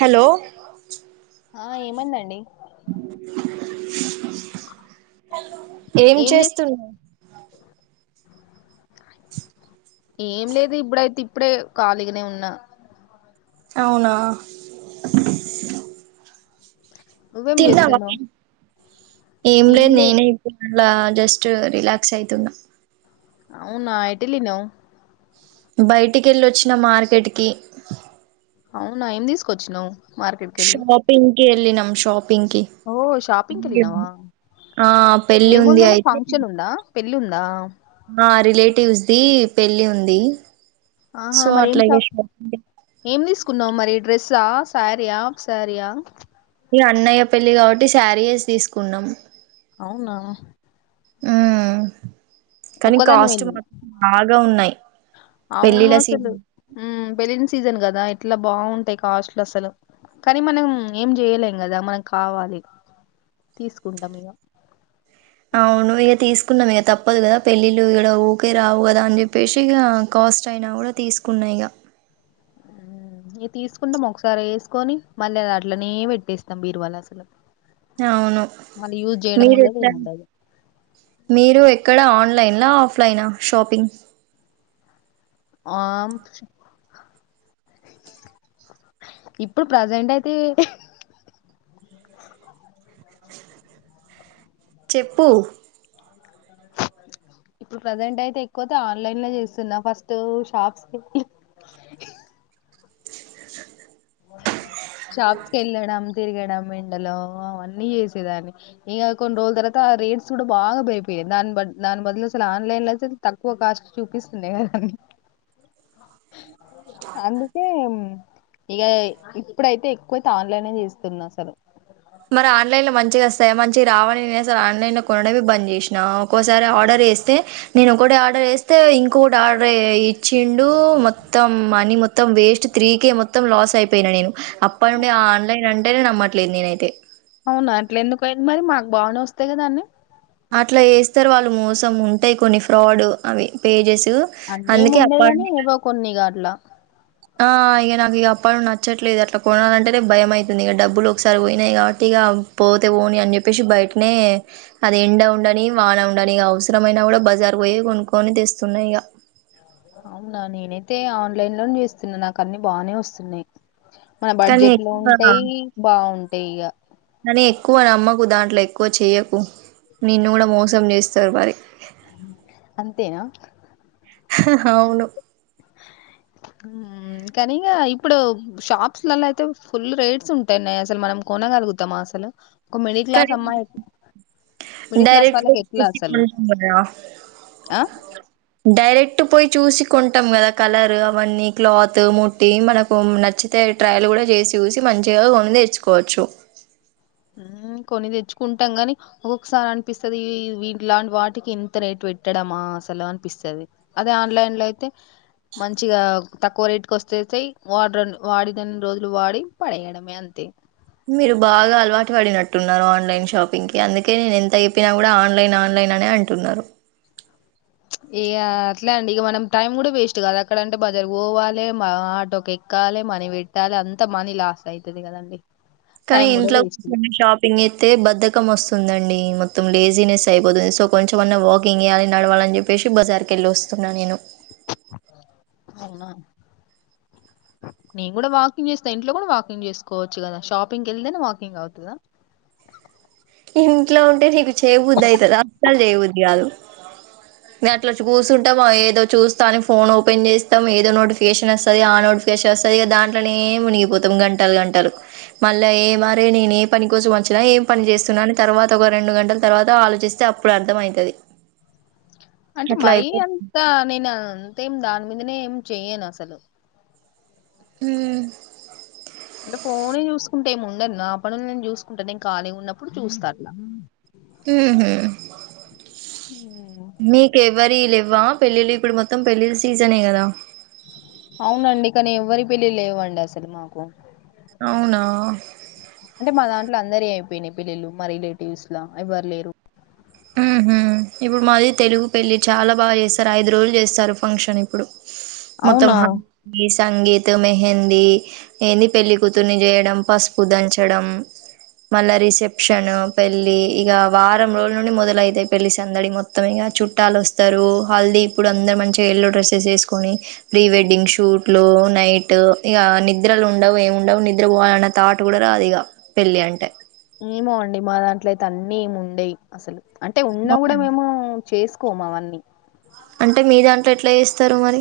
Hello ఆ ఏమైందండి ఏం చేస్తున్న ఏం లేదు ఇప్పుడైతే ఇప్పుడే కాలీగానే ఉన్నా అవునా నువ్వేం తిన్నావా చేస్తున్నావు ఏం లేదు తినలే నేనే ఇ ఇట్లా జస్ట్ రీలాక్స్ అయితున్నా అవునా ఎటెళ్ళినావ్ బయటికి వెళ్లొచ్చిన మార్కెట్కి అవునా ఏమి తీసుకొచ్చినావ్ మార్కెట్ కెళ్ళి కెళ్ళినాము షాప్ పింకి షాపింగ్కి పింకీ వెళ్ళినావా ఆ పెళ్ళి ఉంది ఏముందేమన్నా అయితే ఫంక్షన్ ఉందా పెళ్ళి ఉందా ఆ రిలేటివ్స్ ది పెళ్ళి ఉంది ఆహా సో అట్లాగే షాపింగ్ కున్న మరి డ్రెస్సా ఆ సారీయా ఆఫ్ స్యారియా ఈ అన్నయ్య పెళ్లి కాబట్టి శారీయస్ తీసుకున్నాం అవునా ఆ ఒక్కదాన్నే వెళ్ళింది, ఉన్నాయి అవును పెళ్ళిళ్ళ అసలు సీజన్ పెళ్లిళ్ల సీజన్ కదా ఇట్లా బాగుంటాయి కాస్ట్లు అసలు కానీ మనం ఏం చేయలేం కదా మనం కావాలి తీసుకుంటాం ఇక అవును ఇక తీసుకున్నాం ఇక తప్పదు కదా పెళ్ళిళ్ళ ఇడ ఊరికే రావు కదా అని చెప్పేసి ఇక కాస్ట్ అయినా కూడా తీసుకున్నా ఇక ఇక తీసుకుంటాం ఒకసారి వేసుకొని మళ్ళీ అది అట్లనే పెట్టేస్తాం బీరువాల అసలు అవును మళ్ళీ యూజ్ చేయడం మీరు ఉండదు ఎట్లా ఏముండదు మీరు ఎక్కడ ఆన్ ఆన్లైన్ ఆఫ్లైన్ ఆ షాపింగ్ ఆ ఇప్పుడు ప్రజెంట్ అయితే చెప్పు ఇప్పుడు ప్రజెంట్ అయితే ఎక్కువతే ఆన్లైన్ లో చేస్తున్నా ఫస్ట్ షాప్స్ షాప్స్ కెళ్ళడం తిరగడం ఎండల అన్నీ చేసేదాన్ని ఇగ కొన్ని రోజుల తర్వాత ఆ రేట్స్ కూడా బాగా పెరిగిపోయాయి దాని బ దాని బదులు అసలు ఆన్లైన్ లో ఐతే తక్కువ కాస్ట్ చూపిస్తుంది [inaudible] అందుకే ఇగ ఇప్పుడైతే కోతే ఆన్లైనే చేస్తున్నా అసలు సరే మంచిగా రావని నేను అసలు ఆన్లైన్లో కొనడవే బంద్ చేసినా ఒక్కోసారి ఆర్డర్ వేస్తే నేను ఒకటి ఆర్డర్ వేస్తే ఇంకొకటి ఆర్డర్ ఏ ఇచ్చిండు మొత్తం మనీ మొత్తం వేస్ట్ త్రీ కేే మొత్తం లాస్ అయిపోయినా నేను అప్పటి నుండే ఆన్లైన్ అంటేనే నమ్మట్లేదు నేనైతే అవునా అట్ల ఎందుకైంది మరి మాకు బానే వస్తాయి కదా అన్ని అట్లా ఏస్తారు వాళ్ళు మోసం ఉంటాయి కొన్ని ఫ్రాడ్ అవి పేజస్ అన్నీ ఏం ఉండేవని ఏవో కొన్ని గా అట్లా ఆ ఇగ నాకు ఇగ అప్పటినుండి నచ్చట్లేదు అట్లా కొనాలంటేనే భయం ఐతుంది ఇగ డబ్బులు ఒకసారి పోయినాయి కాబట్టి ఇగ పోతే పోని అని చెప్పేసి బయటనే అది ఎండ ఉండని వాన ఉండని ఇగ అవసరమైనా కూడా బజార్ పోయి కొనుక్కొని తెస్తున్నా ఇగ తే ఆన్లైన్ లో నే తెస్తున్నా నాకు అన్నీ బానే వస్తున్నాయి మన కానీ బడ్జెట్ లో ఎక్కువ ఉంటాయి బాగుంటయి టిగా అట్లా ఎక్కువ చేయకు నిన్న కూడా మోసం చేస్తా సర్ మరి అంతేనా అ అవును కానీక ఇప్పుడు షాప్స్ లో అయితే ఫుల్ రేట్స్ ఉంటాయిన్నాయి అసలు మనం కొనగలుగుతామా అసలు ఒక మిడిల్ క్లాస్ డైరెక్ట్ అమ్మాయి మిడిల్ క్లాస్ వాళ్ళకి ఫ ఎట్లా అసలు ఆ డైరెక్ట్ చట్టు పోయి చూసి కొంటాం కదా కలర్ అవన్నీ క్లాత్ ముట్టి మనకు నచ్చితే ట్రయల్ కూడా చేసి చూసి మంచిగా కొను తెచ్చుకోవచ్చు కొన్ని తెచ్చుకుంటాం గాని ఒక్కొక్కసారి అనిపిస్తుంది వీలాంటి వాటికి ఇంత రేటు పెట్టడమా అసలు అనిపిస్తుంది అదే ఆన్లైన్ లో అయితే మంచిగా తక్కువ రేటుకి వస్తే వాడ వాడిదని రోజులు వాడి పడేయడమే అంతే మీరు బాగా అలవాటు పడినట్టున్నారు ఆన్లైన్ షాపింగ్ కి అందుకే నేను ఎంత అయిపోయిిన కూడా ఆన్లైన్ ఆన్లైన్ అనే అంటున్నారు ఇక అట్లే అండి ఇక మనం టైం కూడా వేస్ట్ కాదా అక్కడంటే బజర్ పోవాలి ఆటోకి ఎక్కాలి మనీ పెట్టాలి అంత మనీ లాస్ అవుతుంది కదండి కానీ టైం కూడా ఇంట్లో వేస్ట్ కూర్చని షాపింగ్ అయితే బధకం వస్తుందండి మొత్తం లేజీనెస్ అయిపోతుంది సో కొంచంమన్నా వాకింగ్ చేయాలి నడవాలని చెప్పేసి బజార్కి వెళ్ళి వస్తున్నాను నేను అయినా నేను కూడా వాకింగ్ చేస్తా ఇంట్లో కూడా వాకింగ్ చేసుకోవచ్చు కదా షాపింగ్కి వెళితేనే వాకింగ్ అవుతుదా ఇంట్లో ఉంటే చేయబూద్దు అయితే అలు చేయ్యూద్దు వాు నేను అట్లా చూసుంటాము ఏదో చూస్తా అని ఫోన్ ఓపెన్ చేస్తాం ఏదో నోటిఫికేషన్ వస్తది ఆ నోటిఫికేషన్ వస్తంది ఇ దాంట్లోనే మునిగిపోతాం గంటలు గంటలు మళ్ళా ఏ మరే నేను ఏ పని కోసం వచ్చినా ఏ పని చేస్తా తున్నాని తర్వాత ఒక రెండు గంటల తర్వాత ఆలోచిస్తే అప్పుడు అర్థమైతది అంటే మరి అంతా నేన టెం దాని మీదనే ఏం చెయను అసలు హ్మ్ అంటే ఫోనే చూసుకుంటే ఏమి ఉండదు నా పనులు నేను చూసుకుంటా నేను ఖాలీ ఉన్నప్పుడు చూస్తారులా లేదు మేడం ఉమ్. మీకేవరివ్ లెవ్ వా పెళ్ళిళ్ళ ఇప్పుడు మొత్తం పెళ్లిలా సీజనే కదా అవునండి కానీ ఎవ్వరి పెళ్ళి లేవండి అసలు మాకు అవునా అంటే మా దాంట్ల అందరియి అయిపోయినాయి పెళ్లిలు మా రిలేటివ్స్ లా ఎవ్వరు లేరు ఉహు ఇప్పుడు మాది తెలుగు పెళ్ళి చాలా బాగా చేస్తారు ఐదు రోజులు చేస్తారు ఫంక్షన్ ఇప్పుడు అవునా మొత్తమహా తీ సంగీత్ మెహందీ ఏది పెళ్లి కూతుర్ని చేయడం పసుపు దంచడం మళ్ళ రిసెప్షన్ పెళ్లిి ఇక వారం రోజులు నుండి మొదలయితాయి పెళ్లిసందడి మొత్తం ఇక చుట్టాలు వస్తారు హల్దీ ఇప్పుడు అందరు మంచిగా ఎల్లో డ్రెస్సెస్ వేసుకుొని ప్రీ వెడ్డింగ్ షూట్లు నైట్ ఇక నిద్రలు ఉండవు ఏం ఉండవు నిద్ర పోవాలన్న తాట్ కూడా రాదు ఇక పెళ్లి అంటే ఏమో అండి మా దాంట్ల అయితే అన్నీ ఏమం ఉండయి అసలు అంటే ఉన్న కూడా మేము చేస్ కోమవన్నీ అంటే మీ దాంట్లో ఎట్ల చేస్తారు మరి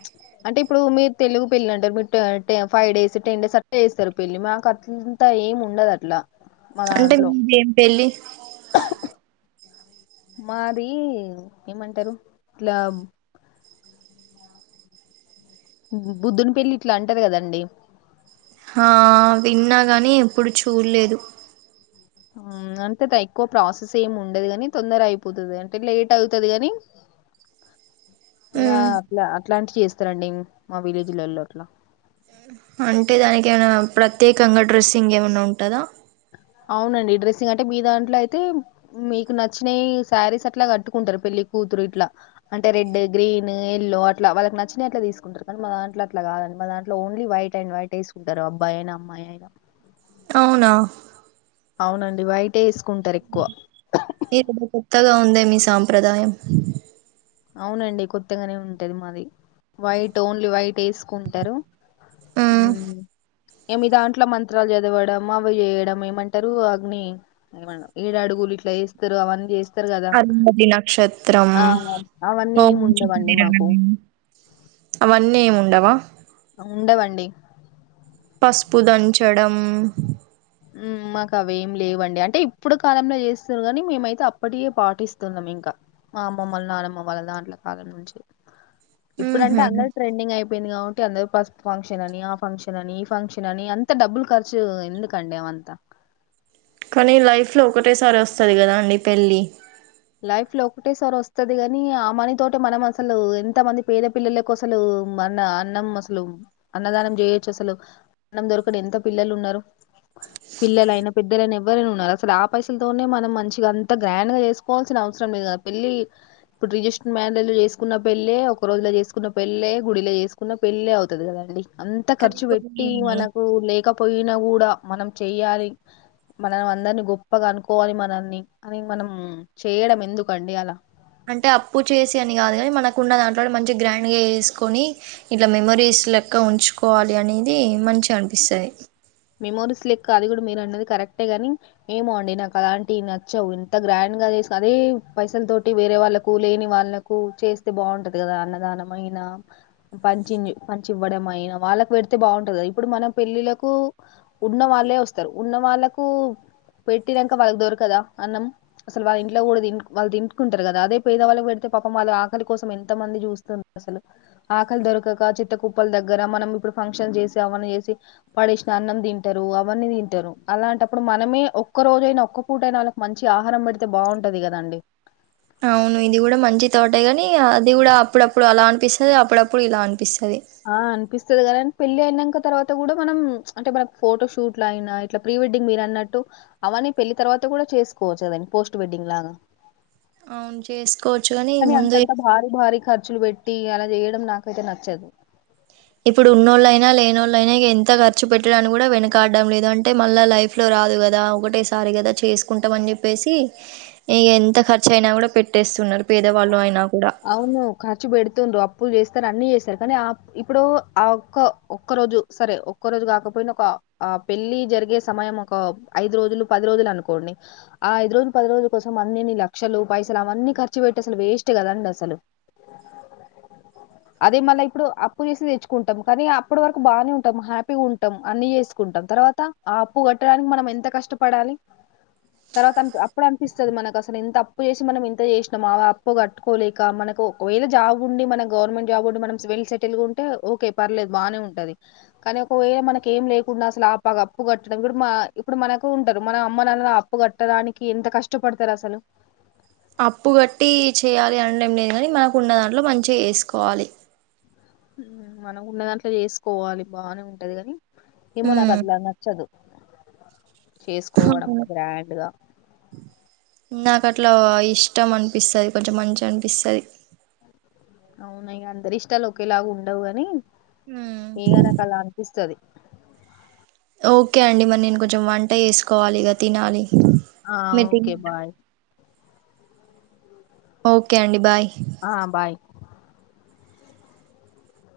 ప్చ్ అంటే ఇప్పుడు మీరు తెలుగు పెళ్ళి అంటే మీరు ట టె ఫైవ్ డేస్ టెన్ డేస్ అట్నే చేస్తరు పెళ్ళి మాకు అంట్త ఏం ఉండదు అట్లా. మా అంటే దాంట్లో మీదేం పెళ్ళి? మాది ఏమంటరు ఇట్లా బుద్దుని పెళ్లి ఇట్ల అంటరు కదండి ఆ విన్నా గాని ఎప్పుడు చూడలేదు. ఊ అంతేత ఎక్కువ ప్రాసెస్ ఏం ఉండదు కాని తొందర అయిపోతది. అంటే లేట్ ఐతది కని ఇగ అట్ల అట్ అట్లాంటి చేస్తరండి మా విలేజ్లల్లో అట్ల అంటే దానికి ఏమన్న ప్రత్యేకంగా డ్రెస్సింగ్ ఏమన్న ఉంటద? అవునండి డ్రెస్సింగ్ అంటే మీ దాంట్లో అయితే మీకు నచ్చినయి సారీస్ అట్ల కట్టుకుంటరు పెళ్ళి కూతురు ఇట్లా అంటే రెడ్ గ్రీన్ ఎల్లో అట్లా వాళ్ళకి నచ్చినవి అట్లా తీసుకుంటారు కానీ మా దాంట్లో అట్లా కాదండి మా దాంట్లో ఓన్లీ వైట్ అండ్ వైట్ వేసుకుంటారు అబ్బాయి అయిన అమ్మాయి అయిన. అవునా అవునండి వైటే ఏస్ ఏదో కొత్తగా ఉందే. మీ సాంప్రదాయం! అవునండి! కొత్తగనే ఉంటది మాది వైట్ ఓన్లీ వైట్. ఏసుకుంటారు. ఊ మ్మ్ ఇగ మీ దాంట్లో మంత్రాలు చద్ దేవడం అవి చేయడం ఏమంటరు అగ్ని ఏడు అడుగులు ఇట్లా వేస్తరు అవన్నీ చేస్ అరుంధతి నక్షత్రం అవన్నీ ఏమి హోమం చుట్టూ ఉండవండి మాకు తిరగడము అవన్ని ఏం ఉండవ? ఉండవండి. పస్పు దంచడం ఊ మాకు అవేమి లేవండి. అంటే ఇప్పుడు కాలంల చేస్తున్నారు కానీ మేమైతే అప్పటియే పాటిస్తున్నాం ఇంకా మా అమ్మమ్మలు నానమ్మ వాళ్ల దాంట్ల కాలం నుంచి. ఇప్పుడు మ్మ్ అంటే హ్మ్ అందరు ట్రెడింగ్ అయి పోయింది కాబట్టి అందరు పసుపు ఫంక్షన్ అని ఆ ఫంక్షన్ అని ఈ ఫంక్షన్ అని అంత డబ్బులు ఖర్చు ఎందుక్. సండే వంత కానీ లైఫ్ లో ఒకటేసారి వస్తది కదా అండి పెళ్ళి. లైఫ్ లో ఒకటే సారి వస్తది కాని ఆ మనీ తోటే మనం అసలు ఎంత మంది పేద పిల్లలకు అసలు మన అన్నం అసలు అన్నదానం చేయొచ్చు అసలు అన్నం దొరకని ఎంత పిల్లలు ఉన్నారు. పిల్లలు అయినా పెద్దలైన ఎవరైనా ఉన్నారు అసలు ఆ పైసలతోనే మనం మంచిగా అంత గ్రాండ్ గా చేస్ పోవాల్సిన అవసరం లేదు కదా పెళ్లి ఇప్పుడు రిజిస్టర్ మ్యారేజ్ లలో చేసుకున్న పెళ్లే ఒక రోజుల చేసుకున్న పెళ్లే గుడిలో చేసుకున్న పెళ్లే అవుతుంది కదండి. అంత కానీ ఖర్చు పెట్టి కొన్ని మనకు లేకపొయినా కూడా మనం చెయ్యాలి. మనం అందరిని గొప్పగ అనుకోవాలి మనన్ని అని మనం చేయడం ఎందుకండి అల? అంటే అప్పు చేసి అని కాదు కానీ మనకున్న దాంట్లో మంచిగా గ్రాండ్గా వేసుకొని ఇట్లా మెమరీస్ లెక్క ఉంచుకోవాలి అనేది మంచిగా అనిపిస్తది. మెమోరీస్ లెక్క అది కూడా మీరు అన్నది కరెక్టే గాని ఏమో అండి నాకు అలాంటివి నచ్చవు. ఇంత గ్రాండ్ గా అదే పైసల తోటి వేరే వాళ్ళకు లేని వాళ్ళకు చేస్తే బాగుంటది కదా అన్నదానంమయినా పంచి పంచి ఇవ్వడం అయినా వాళ్ళకు పెడితే బాగుంటది కదా ఇప్పుడు మన పెళ్ళిలకు ఉన్న వాళ్ళే వస్తారు. ఉన్న వాళ్ళకు పెట్టినంకా వాళ్ళకి దొరకదా అన్నం అసలు వాళ్ళ ఇంట్లో కూడా తినరు వాళ్ళు తింటుకుంటారు కదా. అదే పేదవాళ్ళకి పెడితే పాపం వాళ్ళ ఆకలి కోసం ఎంత మంది చూస్తం అసలు. ఆకలి దొరకక చేత్త కుప్పల దగ్గర మనం ఇప్పుడు ఫంక్షన్ చేసి అవన్న చేసి పడేసి అన్నం తింటారు, అవన్నీ తింటారు అలాంటప్పుడు మనమే ఒక్కరోజైనా ఒక్క పూట అయినా వాళ్ళకి మంచి ఆహారం పెడితే బావుంటది కదండి. అవును ఇది కూడా మంచి తాటే గాని అది కూడా అప్పుడప్పుడు అలా అనిపిస్తది. అప్పుడప్పుడు ఇలా అని ఆ అనిపిస్తది కదన్ పెళ్ళి అయినాక తర్వాత కూడా మనం చ్ అంటే మన ఫోటోషూట్లయినా, ఇట్లా ప్రీ వెడ్డింగ్ మీరు అన్నట్టు అవన్నీ పెళ్లి తర్వాత కూడా చేసుకోవచ్చు అవన్ని పోస్ట్ వెడ్డింగ్ లాగా అవును చేస్ అని అంతంత భారీ భారీ ఖ ఖర్చులు పెట్టి అలా చేయడం నాకైతే నచ్చదు ఇప్పుడు ఉన్నోళ్ళ అయినా, లేనోళ్లు అయినా ఎంత ఖర్చు పెట్టడానికి కూడా వెనకాడడం లేదు. అంటే మళ్ళా లైఫ్ లో రాదు కదా ఒక్కటే సారీ కదా చేసు కుంటాం అని చెప్పేసి ఇగ ఎంత ఖర్చు అయినా కూడా పెట్టేస్తున్నారు పేదవాళ్ళు అయినా కూడా అవును ఖర్చు బెడుతుండ్రు అప్పులు చేస్ అన్ని చేసారు కానీ ఆ ఇప్పుడు ఆ ఒక్క ఒక్క రోజు సరే ఒక్క రోజు కాకపోయినా ఒక ఆ పెళ్లి జరిగే సమయం ఒక ఐదు రోజులు పది రోజులు అనుకోండి. ఆ ఐదు రోజులు పది రోజుల కోసం అన్నిన్ని లక్షలు పైసలు అవన్నీ ఖర్చు పెట్టి అసలు వేస్ట్ కదండి అ అసలు అదే మళ్ళీ ఇప్పుడు అప్పు చేసి తెచ్చుకుంటాం. కానీ అప్పుడు వరకు బాగానే ఉంటాం హ్యాపీగా ఉంటాం, అన్ని చేసుకుంటాం తర్వాత ఆ అప్పు కట్టడానికి మనం ఎంత కష్టపడాలి. తర్వాత అప్పుడు అనిపిస్తుంది మనకు అసలు ఎంత అప్పు చేసి మనం ఎంత చేసినాం ఆ అప్పు కట్టుకోలే ఇంకా మనకు ఒకవేళ జాబ్ ఉండి, మన గవర్నమెంట్ జాబ్ ఉండి మనం వెల్ సెటిల్ గా ఉంటే ఓకే పర్లేదు బానే ఉంటది. కానీ ఒకవేళ మనకి ఏం లేకుండా అసలు ఆ పాగా అప్పు కట్టడం ఇప్పుడు ఇప్పుడు మనకు ఉంటారు మన అమ్మ నాన్న అప్పు కట్టడానికి ఎంత కష్టపడతారు అసలు. అప్పు కట్టి చేయ్యాలి అనడం లేదు కాని, మనకు ఉన్న దాంట్లో మంచిగా చేసుకోవాలి. మనం ఉన్న దాంట్లో చేసుకోవాలి బానే ఉంటది కాని ఏమో నాకు ఉమ్ అట్లా నచ్చదు. చేసుకోవడము గ్రాండ్గా నాకు అట్లా ఇష్టం అనిపిస్తది, కొంచెం మంచి అనిపిస్తది. అవున ఇగ అందరి ఇష్టాలు ఒకేలాగా ఉండవుగాని ఉ ఇస్తది ఓకే అండి మరి నేను కొంచెం వంట వేసుకోవాలి ఇక తినాలి. ఆ మీరు ఓకే తిన్నారా బాయ్ ఓకే అండి బాయ్ ఆ బాయ్